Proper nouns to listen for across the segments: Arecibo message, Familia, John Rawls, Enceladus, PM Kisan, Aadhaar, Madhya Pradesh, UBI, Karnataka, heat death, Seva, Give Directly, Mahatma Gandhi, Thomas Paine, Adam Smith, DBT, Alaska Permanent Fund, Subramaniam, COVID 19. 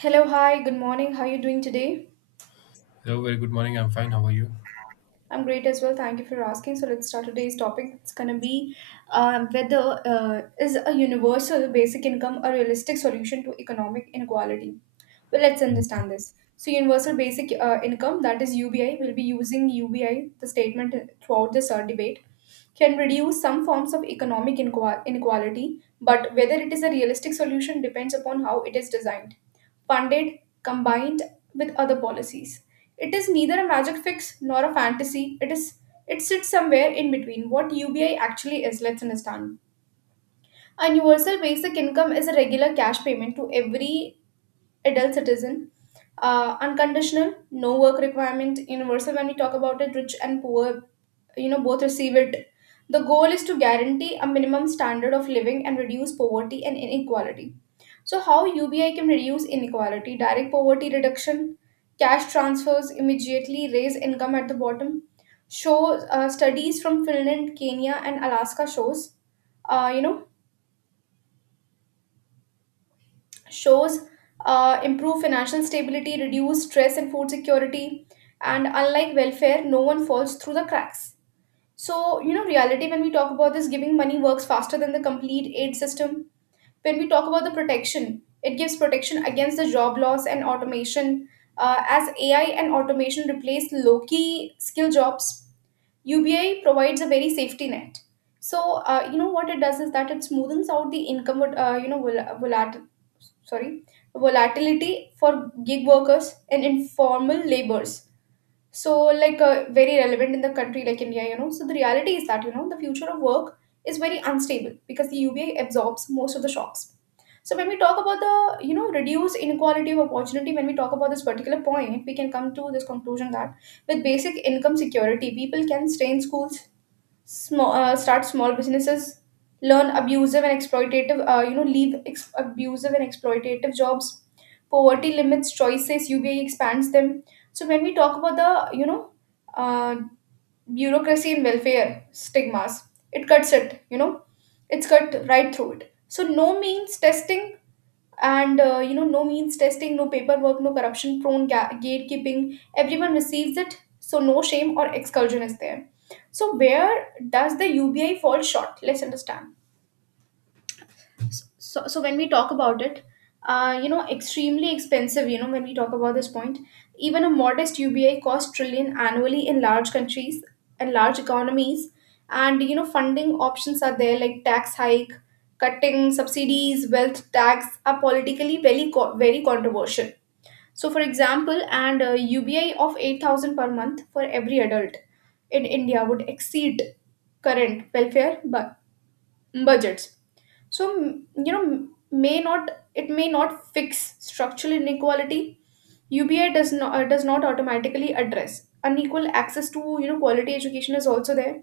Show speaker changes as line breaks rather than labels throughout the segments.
Hello, hi, good morning. How are you doing today?
Hello, very good morning. I'm fine. How are you?
I'm great as well. Thank you for asking. So let's start today's topic. It's gonna be whether, is a universal basic income a realistic solution to economic inequality. Well, let's understand this. So universal basic income, that is UBI, we'll be using UBI, the statement throughout this debate, can reduce some forms of economic inequality, but whether it is a realistic solution depends upon how it is designed, funded, combined with other policies. It is neither a magic fix nor a fantasy. It sits somewhere in between what UBI actually is. Let's understand. A universal basic income is a regular cash payment to every adult citizen. Unconditional, no work requirement, universal when we talk about it, rich and poor, you know, both receive it. The goal is to guarantee a minimum standard of living and reduce poverty and inequality. So, how UBI can reduce inequality? Direct poverty reduction, cash transfers immediately raise income at the bottom. Shows studies from Finland, Kenya, and Alaska shows, uh, you know, shows improve financial stability, reduce stress and food security, and unlike welfare, no one falls through the cracks. So, you know, reality when we talk about this, giving money works faster than the complete aid system when we talk about the protection. It gives protection against the job loss and automation, as AI and automation replace low key skill jobs. UBI provides a very safety net. So, you know what it does is that it smoothens out the income, you know vol- volat- sorry volatility for gig workers and informal labors. So, like, very relevant in the country like India. You know, so the reality is that, you know, the future of work is very unstable because the UBI absorbs most of the shocks. So when we talk about the, you know, reduce inequality of opportunity, when we talk about this particular point, we can come to this conclusion that with basic income security, people can stay in schools, start small businesses, learn abusive and exploitative, leave abusive and exploitative jobs. Poverty limits choices. UBI expands them. So when we talk about the, you know, uh, bureaucracy and welfare stigmas, it cuts it. You know, it's cut right through it. So no means testing and, you know, no means testing, no paperwork, no corruption prone gatekeeping, everyone receives it, so no shame or exclusion is there. So where does the UBI fall short? Let's understand. So when we talk about it, you know, extremely expensive, you know, when we talk about this point, even a modest UBI costs trillion annually in large countries and large economies. And you know, funding options are there like tax hike, cutting subsidies, wealth tax are politically very controversial. So, for example, and UBI of 8000 per month for every adult in India would exceed current welfare budgets. So, you know, may not it may not fix structural inequality. UBI does not, does not automatically address unequal access to, you know, quality education is also there.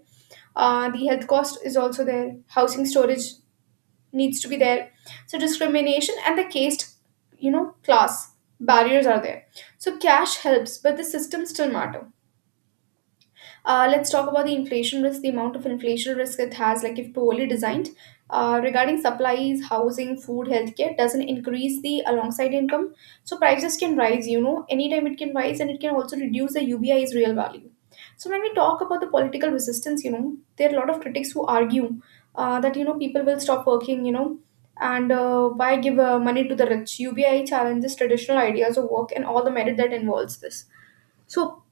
The health cost is also there, housing storage needs to be there. So discrimination and the caste, you know, class barriers are there. So cash helps but the system still matter. Let's talk about the inflation risk, the amount of inflation risk it has, like if poorly designed. Regarding supplies, housing, food, healthcare, doesn't increase the alongside income. So prices can rise, you know, anytime it can rise, and it can also reduce the UBI's real value. So when we talk about the political resistance, you know, there are a lot of critics who argue that, you know, people will stop working, you know, and why give money to the rich? UBI challenges traditional ideas of work and all the merit that involves this. So,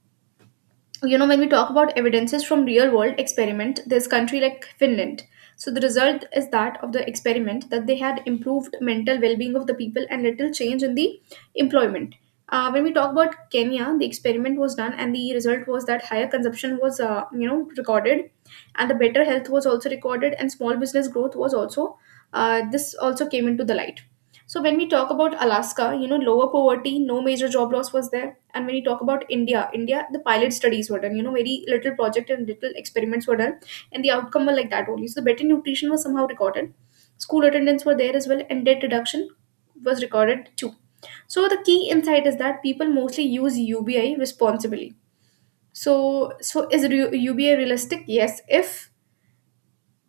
you know, when we talk about evidences from real world experiment, there's country like Finland. So the result is that of the experiment that they had, improved mental well-being of the people and little change in the employment. When we talk about Kenya, the experiment was done and the result was that higher consumption was, you know, recorded, and the better health was also recorded, and small business growth was also, this also came into the light. So when we talk about Alaska, you know, lower poverty, no major job loss was there. And when we talk about India, the pilot studies were done. You know, very little project and little experiments were done. And the outcome were like that only. So better nutrition was somehow recorded. School attendance were there as well. And debt reduction was recorded too. So the key insight is that people mostly use UBI responsibly. So, so is UBI realistic? Yes. If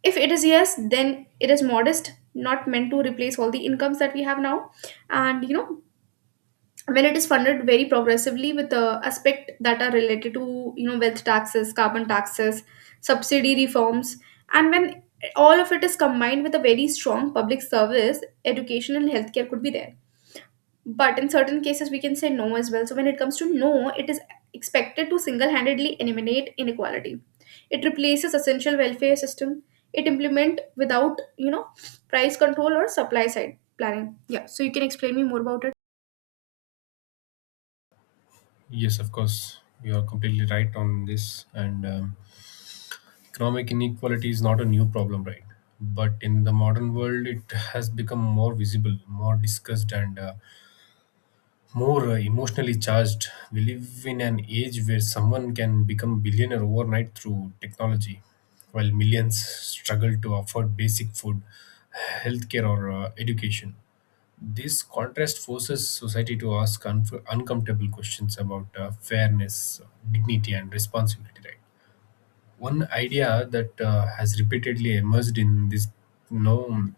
if it is yes, then it is modest, not meant to replace all the incomes that we have now. And, you know, when it is funded very progressively with aspect that are related to, you know, wealth taxes, carbon taxes, subsidy reforms, and when all of it is combined with a very strong public service, education and healthcare could be there. But in certain cases, we can say no as well. So when it comes to no, it is expected to single-handedly eliminate inequality. It replaces essential welfare system. It implement without, you know, price control or supply side planning. Yeah. So you can explain me more about it.
Yes, of course. You are completely right on this. And Economic inequality is not a new problem, right? But in the modern world, it has become more visible, more discussed, and more emotionally charged. We live in an age where someone can become billionaire overnight through technology, while millions struggle to afford basic food, healthcare, or education. This contrast forces society to ask uncomfortable questions about fairness, dignity, and responsibility. Right. One idea that has repeatedly emerged in this you know,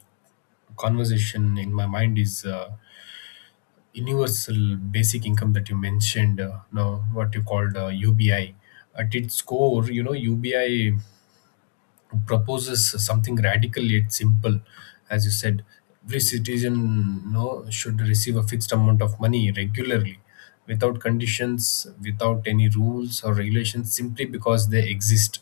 conversation in my mind is universal basic income that you mentioned. Now, what you called UBI. At its core, you know, UBI proposes something radical yet simple, as you said, every citizen, you know, should receive a fixed amount of money regularly, without conditions, without any rules or regulations, simply because they exist.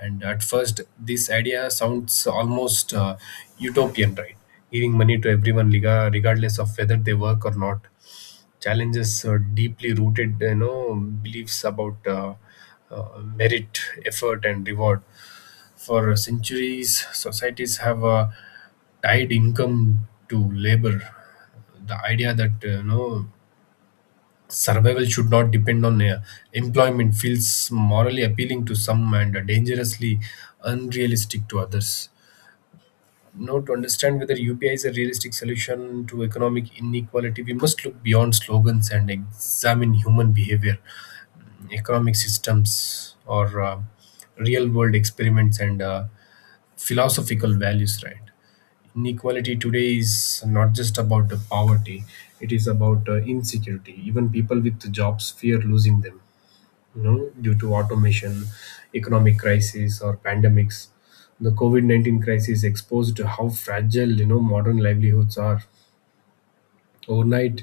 And at first this idea sounds almost utopian, right? Giving money to everyone regardless of whether they work or not challenges deeply rooted, you know, beliefs about merit, effort and reward. For centuries societies have tied income to labor. The idea that, you know, survival should not depend on employment feels morally appealing to some and dangerously unrealistic to others. Now, to understand whether UPI is a realistic solution to economic inequality, we must look beyond slogans and examine human behavior, economic systems, or real world experiments and philosophical values, right? Inequality today is not just about the poverty, it is about insecurity. Even people with jobs fear losing them, you know, due to automation, economic crisis, or pandemics. The COVID 19 crisis exposed how fragile, you know, modern livelihoods are. Overnight,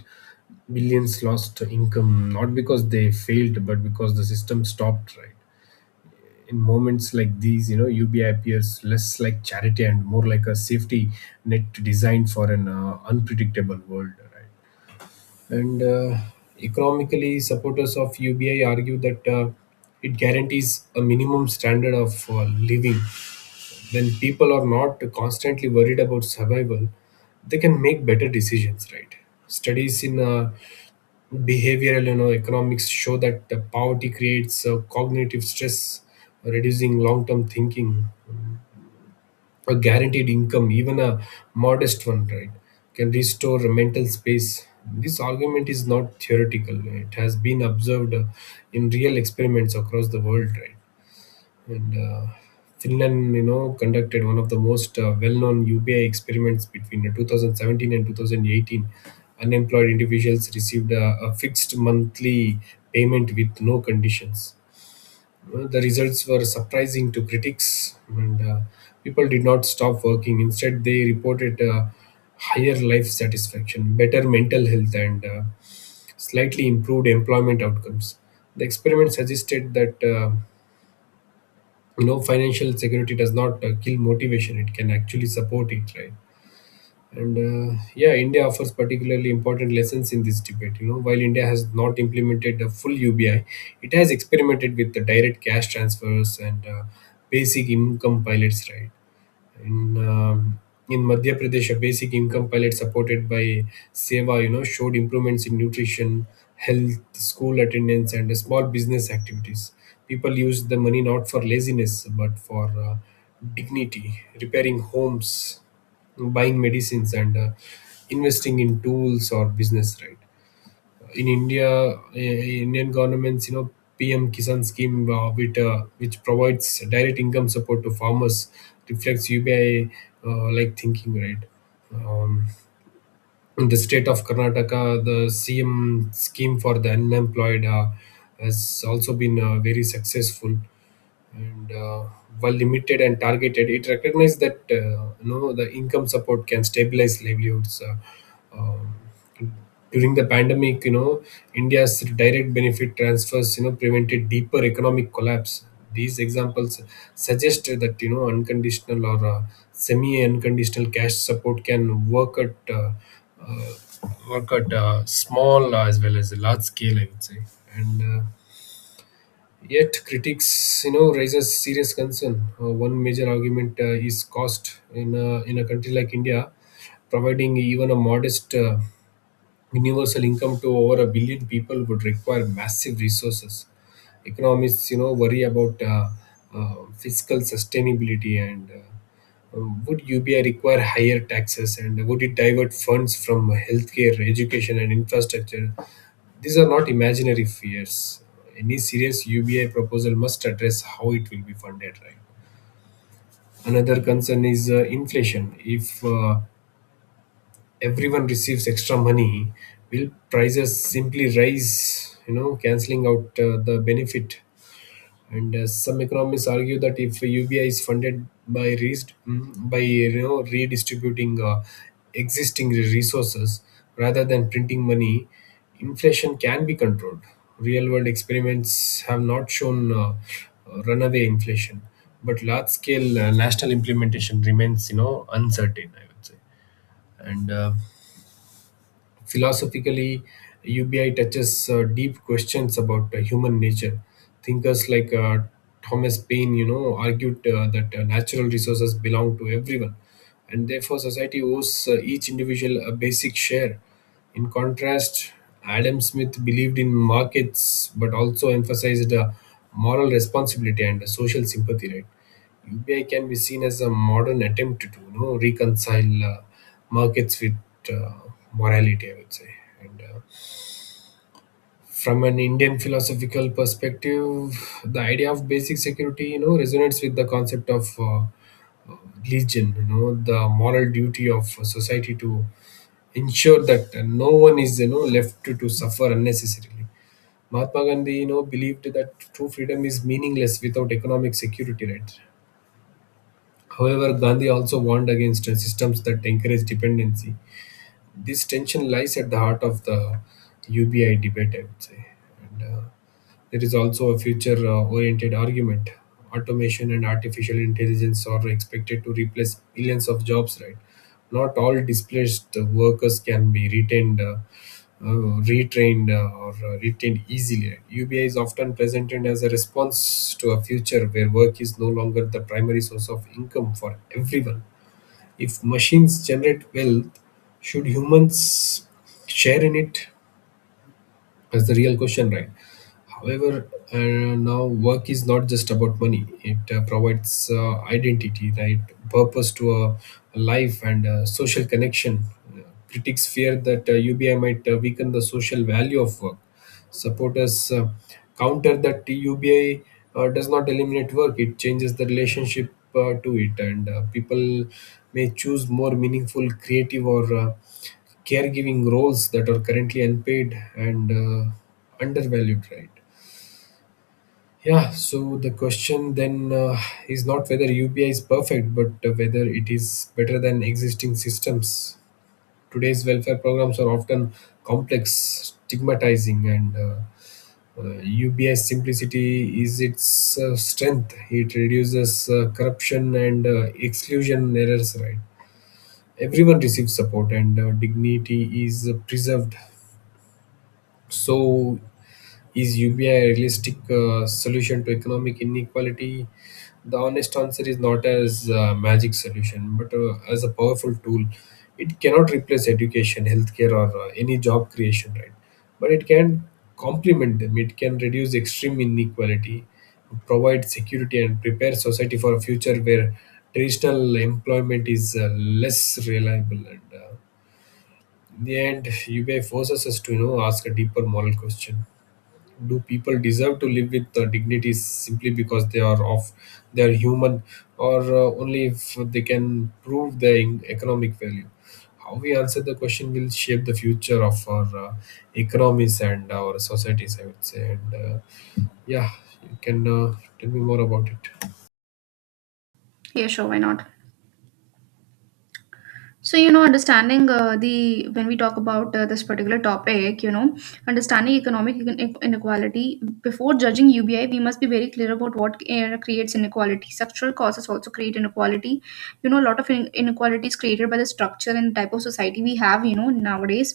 millions lost income, not because they failed, but because the system stopped, right? In moments like these, you know, UBI appears less like charity and more like a safety net designed for an unpredictable world, right? And Economically, supporters of UBI argue that it guarantees a minimum standard of living. When people are not constantly worried about survival, they can make better decisions, right? Studies in behavioral, you know, economics show that poverty creates cognitive stress, reducing long-term thinking. A guaranteed income, even a modest one, right, can restore mental space. This argument is not theoretical. It has been observed in real experiments across the world, right? And Finland, you know, conducted one of the most well-known UBI experiments between 2017 and 2018. Unemployed individuals received a fixed monthly payment with no conditions. The results were surprising to critics, and people did not stop working. Instead, they reported higher life satisfaction, better mental health, and slightly improved employment outcomes. The experiment suggested that, you know, financial security does not kill motivation; it can actually support it. Right. India offers particularly important lessons in this debate. You know, while India has not implemented a full UBI, it has experimented with the direct cash transfers and basic income pilots, right? in um, in Madhya Pradesh, a basic income pilot supported by Seva, you know, showed improvements in nutrition, health, school attendance, and small business activities. People used the money not for laziness but for dignity, repairing homes, buying medicines, and investing in tools or business. Right? In India, Indian government's, you know, PM Kisan scheme, which provides direct income support to farmers, reflects UBI, like thinking, right? Um, in the state of Karnataka, the CM scheme for the unemployed has also been very successful, and while limited and targeted, it recognized that, you know, the income support can stabilize livelihoods. During the pandemic, you know, India's direct benefit transfers, you know, prevented deeper economic collapse. These examples suggest that, you know, unconditional or semi-unconditional cash support can work at uh, small as well as a large scale, I would say. And Yet critics, you know, raises serious concern. One major argument is cost in in a country like India, providing even a modest universal income to over a billion people would require massive resources. Economists, you know, worry about fiscal sustainability, and would UBI require higher taxes and would it divert funds from healthcare, education, and infrastructure? These are not imaginary fears. Any serious UBI proposal must address how it will be funded, right? Another concern is inflation. If everyone receives extra money, will prices simply rise, you know, cancelling out the benefit? And some economists argue that if UBI is funded by by, you know, redistributing existing resources rather than printing money, inflation can be controlled. Real world experiments have not shown runaway inflation, but large scale national implementation remains, you know, uncertain, I would say. And Philosophically, UBI touches deep questions about human nature. Thinkers like Thomas Paine, you know, argued that natural resources belong to everyone, and therefore society owes each individual a basic share. In contrast, Adam Smith believed in markets but also emphasized moral responsibility and social sympathy, right? UPI can be seen as a modern attempt to, you know, reconcile markets with uh, morality, I would say. And From an Indian philosophical perspective, the idea of basic security, you know, resonates with the concept of legion, you know, the moral duty of society to ensure that no one is, you know, left to suffer unnecessarily. Mahatma Gandhi, you know, believed that true freedom is meaningless without economic security, right? However, Gandhi also warned against systems that encourage dependency. This tension lies at the heart of the UBI debate, I would say. And There is also a future oriented argument. Automation and artificial intelligence are expected to replace millions of jobs, right? Not all displaced workers can be retained. Retrained or retained easily. UBI is often presented as a response to a future where work is no longer the primary source of income for everyone. If machines generate wealth, should humans share in it? That's the real question, right? However, now work is not just about money. It provides identity, right, purpose to a life and social connection. Uh, Critics fear that UBI might weaken the social value of work. Supporters counter that UBI does not eliminate work; it changes the relationship to it, and people may choose more meaningful, creative, or caregiving roles that are currently unpaid and undervalued. Right. Yeah, so the question then, is not whether UPI is perfect, but whether it is better than existing systems. Today's welfare programs are often complex, stigmatizing, and UPI's simplicity is its strength. It reduces corruption and exclusion errors, right? Everyone receives support, and dignity is preserved. So, is UPI a realistic solution to economic inequality? The honest answer is not as a magic solution, but as a powerful tool. It cannot replace education, healthcare, or any job creation, right? But it can complement them. It can reduce extreme inequality, provide security, and prepare society for a future where traditional employment is less reliable. And In the end, UBI forces us to, you know, ask a deeper moral question: do people deserve to live with dignity simply because they are of they are human, or only if they can prove their economic value? How we answer the question will shape the future of our economies and our societies, I would say. And yeah you can tell me more about it.
Yeah. Sure. Why not? So, you know, understanding the when we talk about this particular topic, you know, understanding economic inequality before judging UBI, we must be very clear about what creates inequality. Structural causes also create inequality. You know, a lot of inequality is created by the structure and type of society we have. You know, nowadays,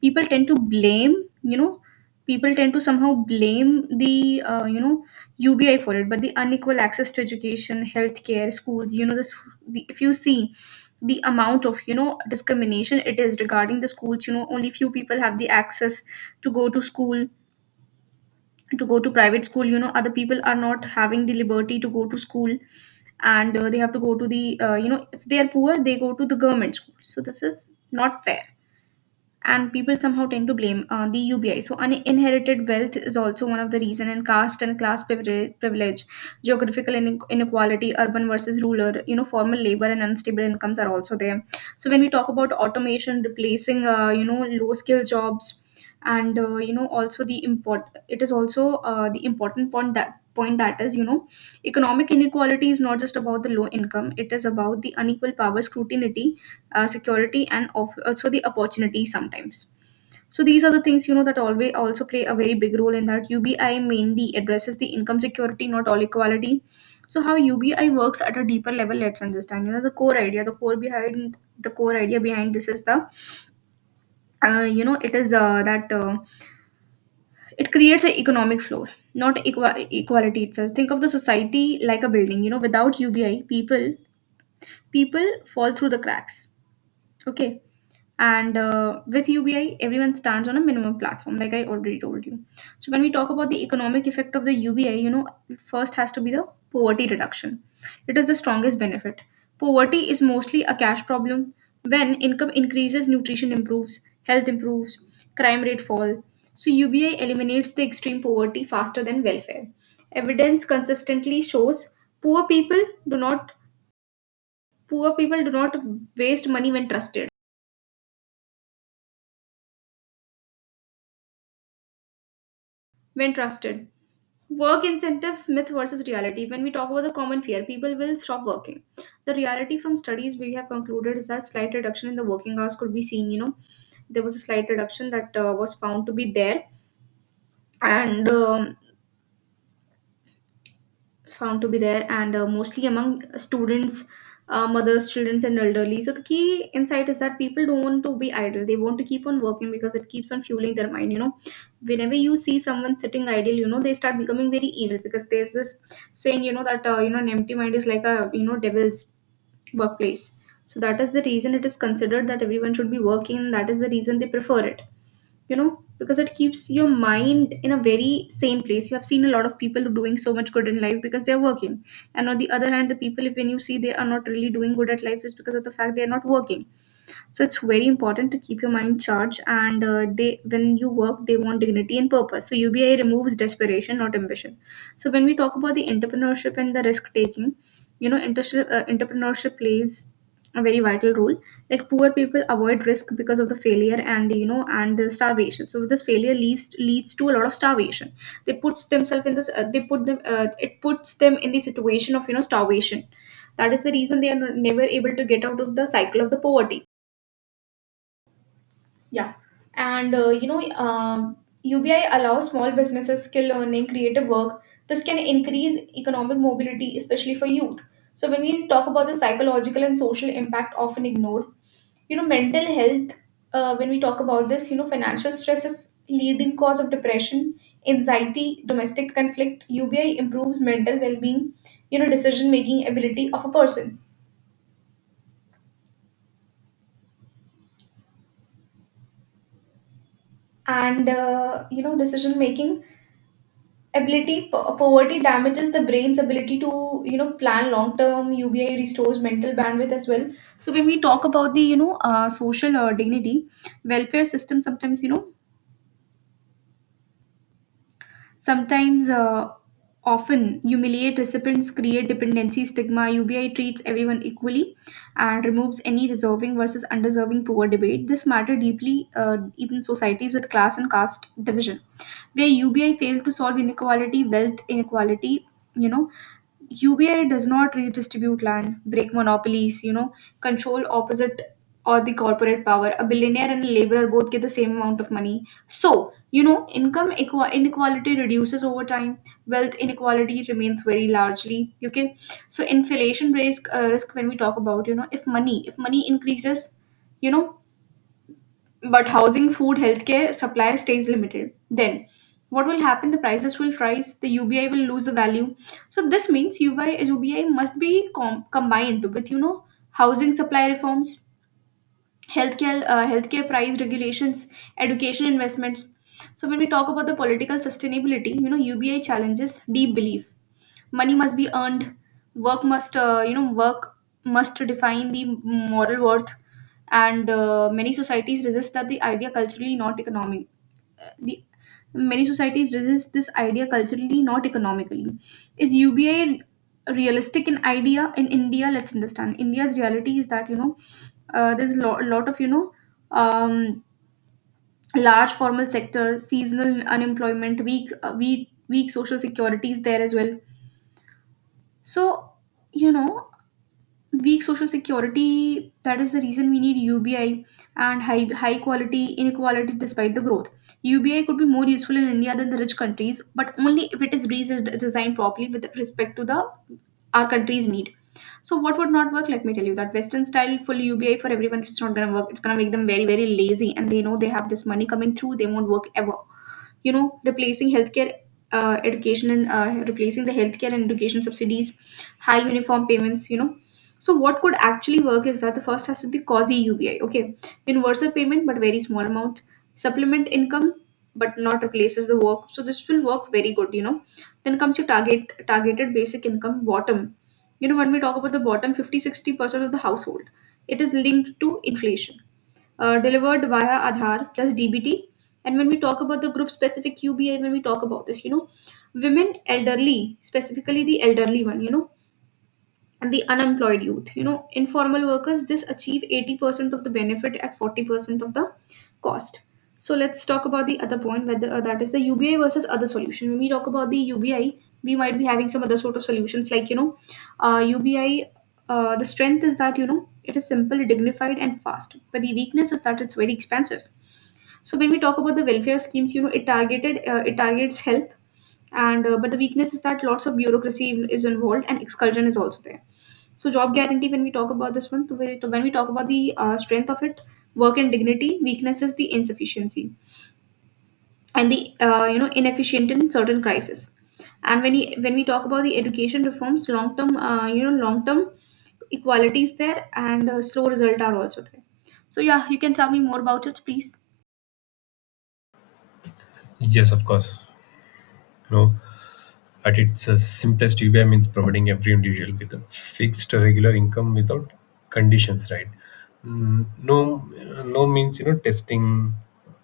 people tend to blame. You know, people tend to somehow blame the, you know, UBI for it, but the unequal access to education, healthcare, schools. You know, this the, if you see the amount of, you know, discrimination it is regarding the schools, you know, only few people have the access to go to school, to go to private school. You know, other people are not having the liberty to go to school, and they have to go to the, you know, if they are poor they go to the government school. So this is not fair, and people somehow tend to blame the UBI. So, inherited wealth is also one of the reason, and caste and class privilege, geographical inequality, urban versus rural, you know, formal labor and unstable incomes are also there. So when we talk about automation replacing, you know, low skill jobs, and you know, also the import, it is also the important point that is, you know, economic inequality is not just about the low income; it is about the unequal power, scrutiny, security and of, also the opportunity sometimes. So these are the things, you know, that always also play a very big role in that. UBI mainly addresses the income security, not all equality. So how UBI works at a deeper level, let's understand. You know, the core idea behind this is the, you know, it is, that, it creates an economic floor, not equality itself. Think of the society like a building. You know, without UBI, people fall through the cracks. Okay. And, with UBI, everyone stands on a minimum platform, like I already told you. So when we talk about the economic effect of the UBI, you know, first has to be the poverty reduction. It is the strongest benefit. Poverty is mostly a cash problem. When income increases, nutrition improves, health improves, crime rate fall. So UBI eliminates the extreme poverty faster than welfare. Evidence consistently shows poor people do not poor people do not waste money when trusted. Work incentives, myth versus reality. When we talk about the common fear, people will stop working. The reality from studies we have concluded is that slight reduction in the working hours could be seen. You know, there was a slight reduction that was found to be there, and um, and mostly among students, mothers, children and elderly. So the key insight is that people don't want to be idle, they want to keep on working because it keeps on fueling their mind, you know. Whenever you see someone sitting idle, you know they start becoming very evil because there's this saying, you know, that an empty mind is like a, devil's workplace. So that is the reason it is considered that everyone should be working, that is the reason they prefer it, you know, because it keeps your mind in a very sane place. You have seen a lot of people doing so much good in life because they're working, and on the other hand, the people, if when you see they are not really doing good at life, is because of the fact they're not working. So it's very important to keep your mind charged, and they, when you work, they want dignity and purpose. So UBI removes desperation, not ambition. So when we talk about the entrepreneurship and the risk taking, you know, entrepreneurship plays a very vital role. Like, poor people avoid risk because of the failure, and you know, and the starvation. So this failure leads to a lot of starvation. They puts themselves in this they put them it puts them in the situation of, you know, starvation. That is the reason they are never able to get out of the cycle of the poverty. Yeah. And UBI allows small businesses, skill learning, creative work. This can increase economic mobility, especially for youth. So when we talk about the psychological and social impact often ignored, you know, mental health, when we talk about this, you know, financial stress is leading cause of depression, anxiety, domestic conflict. UBI improves mental well-being, you know, decision-making ability of a person. And, you know, decision-making ability, poverty damages the brain's ability to, you know, plan long term. UBI restores mental bandwidth as well. So when we talk about the, social dignity, welfare system, sometimes, you know, sometimes often humiliate recipients, create dependency stigma. UBI treats everyone equally and removes any deserving versus undeserving poor debate. This matter deeply, even societies with class and caste division where UBI failed to solve inequality, wealth inequality, you know. UBI does not redistribute land, break monopolies, you know, control opposite or the corporate power. A billionaire and a laborer both get the same amount of money. So, you know, income inequality reduces over time. Wealth inequality remains very largely. Okay, so inflation risk, when we talk about, you know, if money, if money increases, you know, but housing, food, healthcare supply stays limited. Then what will happen? The prices will rise. The UBI will lose the value. So this means UBI must be combined with, you know, housing supply reforms, healthcare, healthcare price regulations, education investments. So when we talk about the political sustainability, you know, UBI challenges deep belief. Money must be earned. Work must, you know work must define the moral worth. And many societies resist that the idea culturally, not economic. Uh, the many societies resist this idea culturally, not economically. Is UBI realistic in idea in India? Let's understand, India's reality is that, you know, there's a lot of, you know, um, large formal sector, seasonal unemployment, weak, weak social security is there as well. So, you know, weak social security, that is the reason we need UBI. And high quality inequality despite the growth. UBI could be more useful in India than the rich countries, but only if it is designed properly with respect to the our country's need. So what would not work, let me tell you, that western style full UBI for everyone, it's not going to work. It's going to make them very, very lazy, and they know they have this money coming through, they won't work ever, you know. Replacing healthcare, education and replacing the healthcare and education subsidies, high uniform payments, you know. So what could actually work is that the first has to be quasi UBI, okay? Universal payment but very small amount, supplement income but not replaces the work. So this will work very good, you know. Then comes your targeted basic income bottom, you know. When we talk about the bottom 50 60% of the household, it is linked to inflation, delivered via Aadhaar plus DBT. And when we talk about the group specific QBI, when we talk about this, you know, women, elderly, specifically the elderly one, you know, and the unemployed youth, you know, informal workers, this achieve 80% of the benefit at 40% of the cost. So let's talk about the other point, whether that is the UBI versus other solution. When we talk about the UBI, we might be having some other sort of solutions like, you know, UBI. The strength is that, you know, it is simple, dignified, and fast. But the weakness is that it's very expensive. So when we talk about the welfare schemes, you know, it targeted, it targets help. And but the weakness is that lots of bureaucracy is involved, and exclusion is also there. So job guarantee, when we talk about this one, so when we talk about the strength of it, work and dignity. Weakness is the insufficiency and the, you know, inefficient in certain crisis. And when we talk about the education reforms, long term, long term equality is there, and slow result are also there. So yeah, you can tell me more about it please.
Yes, of course. No. At its simplest, UBI means providing every individual with a fixed regular income without conditions, right? No, no means, you know, testing,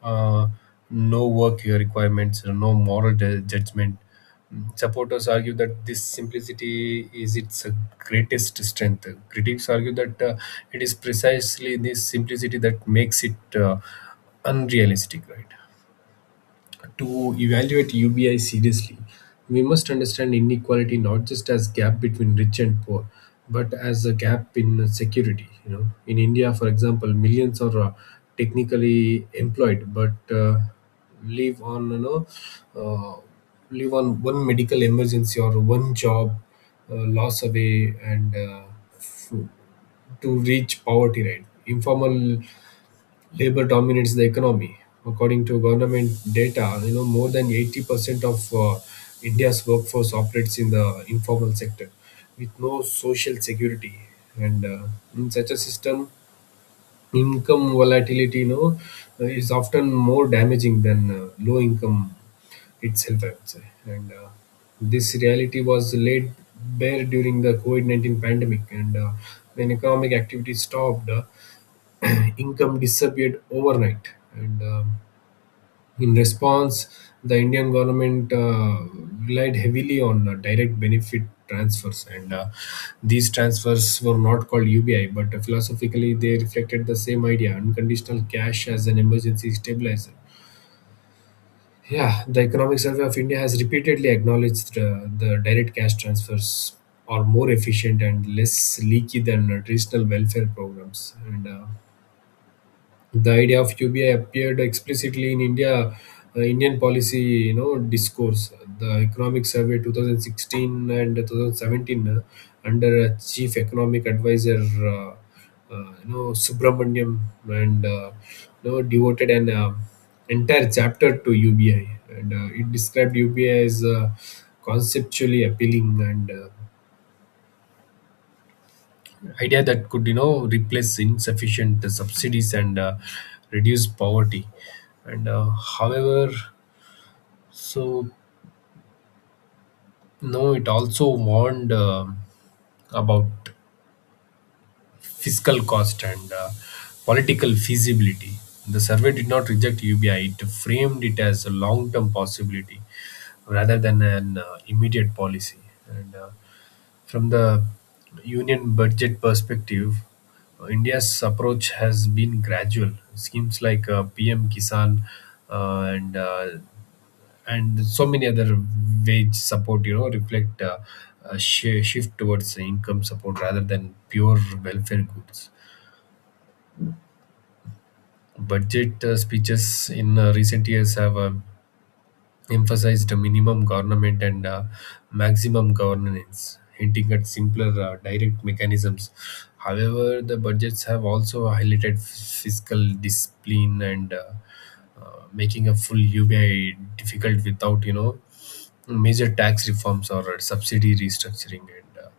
uh, no work requirements, no judgment. Supporters argue that this simplicity is its greatest strength. Critics argue that it is precisely this simplicity that makes it unrealistic, right? To evaluate UBI seriously, we must understand inequality not just as gap between rich and poor, but as a gap in security. You know, in India, for example, millions are technically employed, but live on, you know, uh, live on one medical emergency or one job loss away and f- to reach poverty. Right, informal labor dominates the economy. According to government data, you know, more than 80% of India's workforce operates in the informal sector with no social security. And In such a system, income volatility, you know, is often more damaging than low income itself, I would say. And This reality was laid bare during the COVID 19 pandemic. And When economic activity stopped, income disappeared overnight. And In response, the Indian government relied heavily on direct benefit transfers. And These transfers were not called UBI, but philosophically, they reflected the same idea, unconditional cash as an emergency stabilizer. Yeah, the Economic Survey of India has repeatedly acknowledged the direct cash transfers are more efficient and less leaky than traditional welfare programs. And The idea of UBI appeared explicitly in India, Indian policy, discourse. The Economic Survey 2016 and 2017 under Chief Economic Advisor, Subramaniam, and uh, devoted an entire chapter to UBI, and it described UBI as conceptually appealing and idea that could replace insufficient subsidies and reduce poverty and however, so no it also warned about fiscal cost and political feasibility. The survey did not reject UBI, it framed it as a long term possibility rather than an immediate policy. And From the union budget perspective, India's approach has been gradual. Schemes like PM Kisan uh, and uh, and so many other wage support reflect shift towards income support rather than pure welfare goods. Budget speeches in recent years have emphasized a minimum government and maximum governance, hinting at simpler direct mechanisms. However, the budgets have also highlighted fiscal discipline and making a full ubi difficult without major tax reforms or subsidy restructuring. And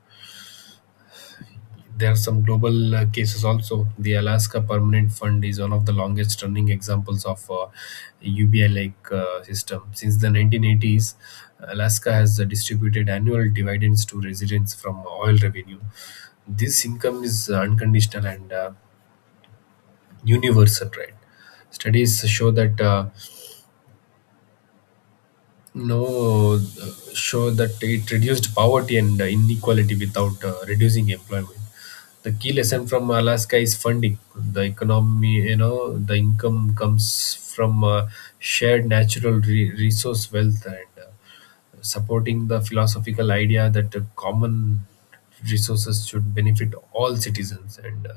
There are some global cases also. The Alaska Permanent Fund is one of the longest running examples of ubi like system since the 1980s. Alaska has distributed annual dividends to residents from oil revenue. This income is unconditional and universal, right? Studies show that no, uh, show that it reduced poverty and inequality without reducing employment. The key lesson from Alaska is funding. The economy, the income comes from shared natural resource wealth and supporting the philosophical idea that common resources should benefit all citizens. And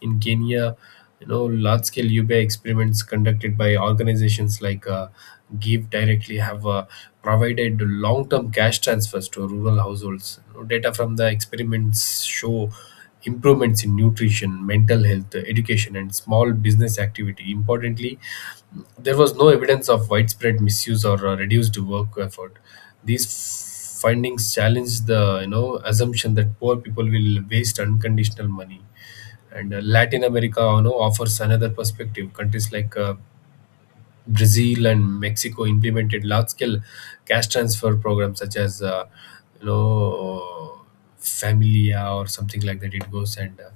In Kenya, large-scale UBI experiments conducted by organizations like Give Directly have provided long-term cash transfers to rural households. You know, data from the experiments show improvements in nutrition, mental health, education, and small business activity. Importantly, there was no evidence of widespread misuse or reduced work effort. These findings challenge the assumption that poor people will waste unconditional money. And Latin America, you know, offers another perspective. Countries like Brazil and Mexico implemented large-scale cash transfer programs such as you know Familia or something like that. It goes, and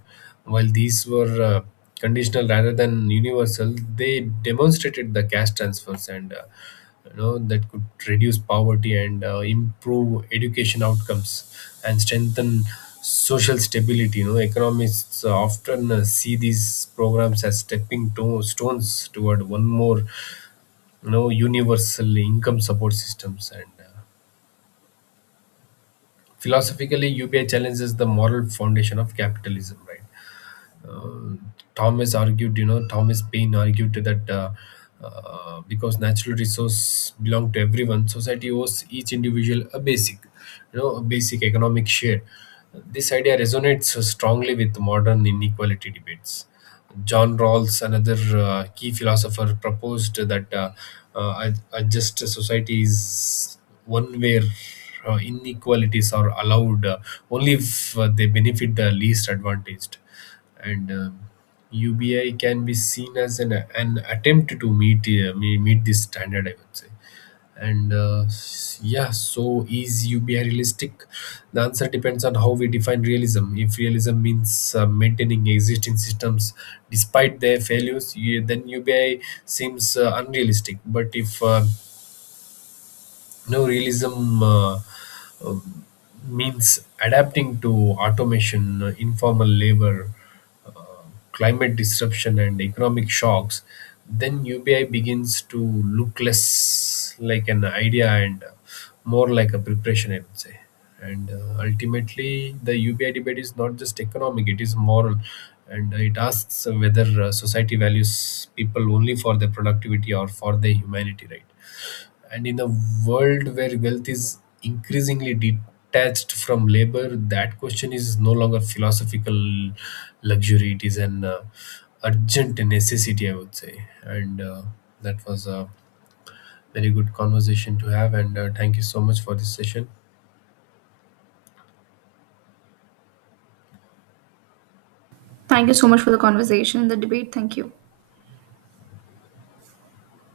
while these were conditional rather than universal, they demonstrated the cash transfers and that could reduce poverty and improve education outcomes and strengthen social stability. You know, economists often see these programs as stepping stones toward one more, universal income support systems. And Philosophically, UPI challenges the moral foundation of capitalism, right? Thomas Paine argued that because natural resource belong to everyone, society owes each individual a basic, a basic economic share. This idea resonates strongly with modern inequality debates. John Rawls, another key philosopher, proposed that a just society is one where inequalities are allowed only if they benefit the least advantaged, and UBI can be seen as an attempt to meet meet this standard, I would say. Yeah, so is UBI realistic? The answer depends on how we define realism. If realism means maintaining existing systems despite their failures, you, then UBI seems unrealistic. But if no, realism uh, means adapting to automation, informal labor, uh, climate disruption and economic shocks, then ubi begins to look less like an idea and more like a preparation, I would say. And Ultimately, the ubi debate is not just economic, it is moral, and it asks whether society values people only for their productivity or for their humanity, right? And in a world where wealth is increasingly detached from labor, that question is no longer philosophical luxury. It is an urgent necessity, I would say. And That was a very good conversation to have. And Thank you so much for this session.
Thank you so much for the conversation and the debate. Thank you.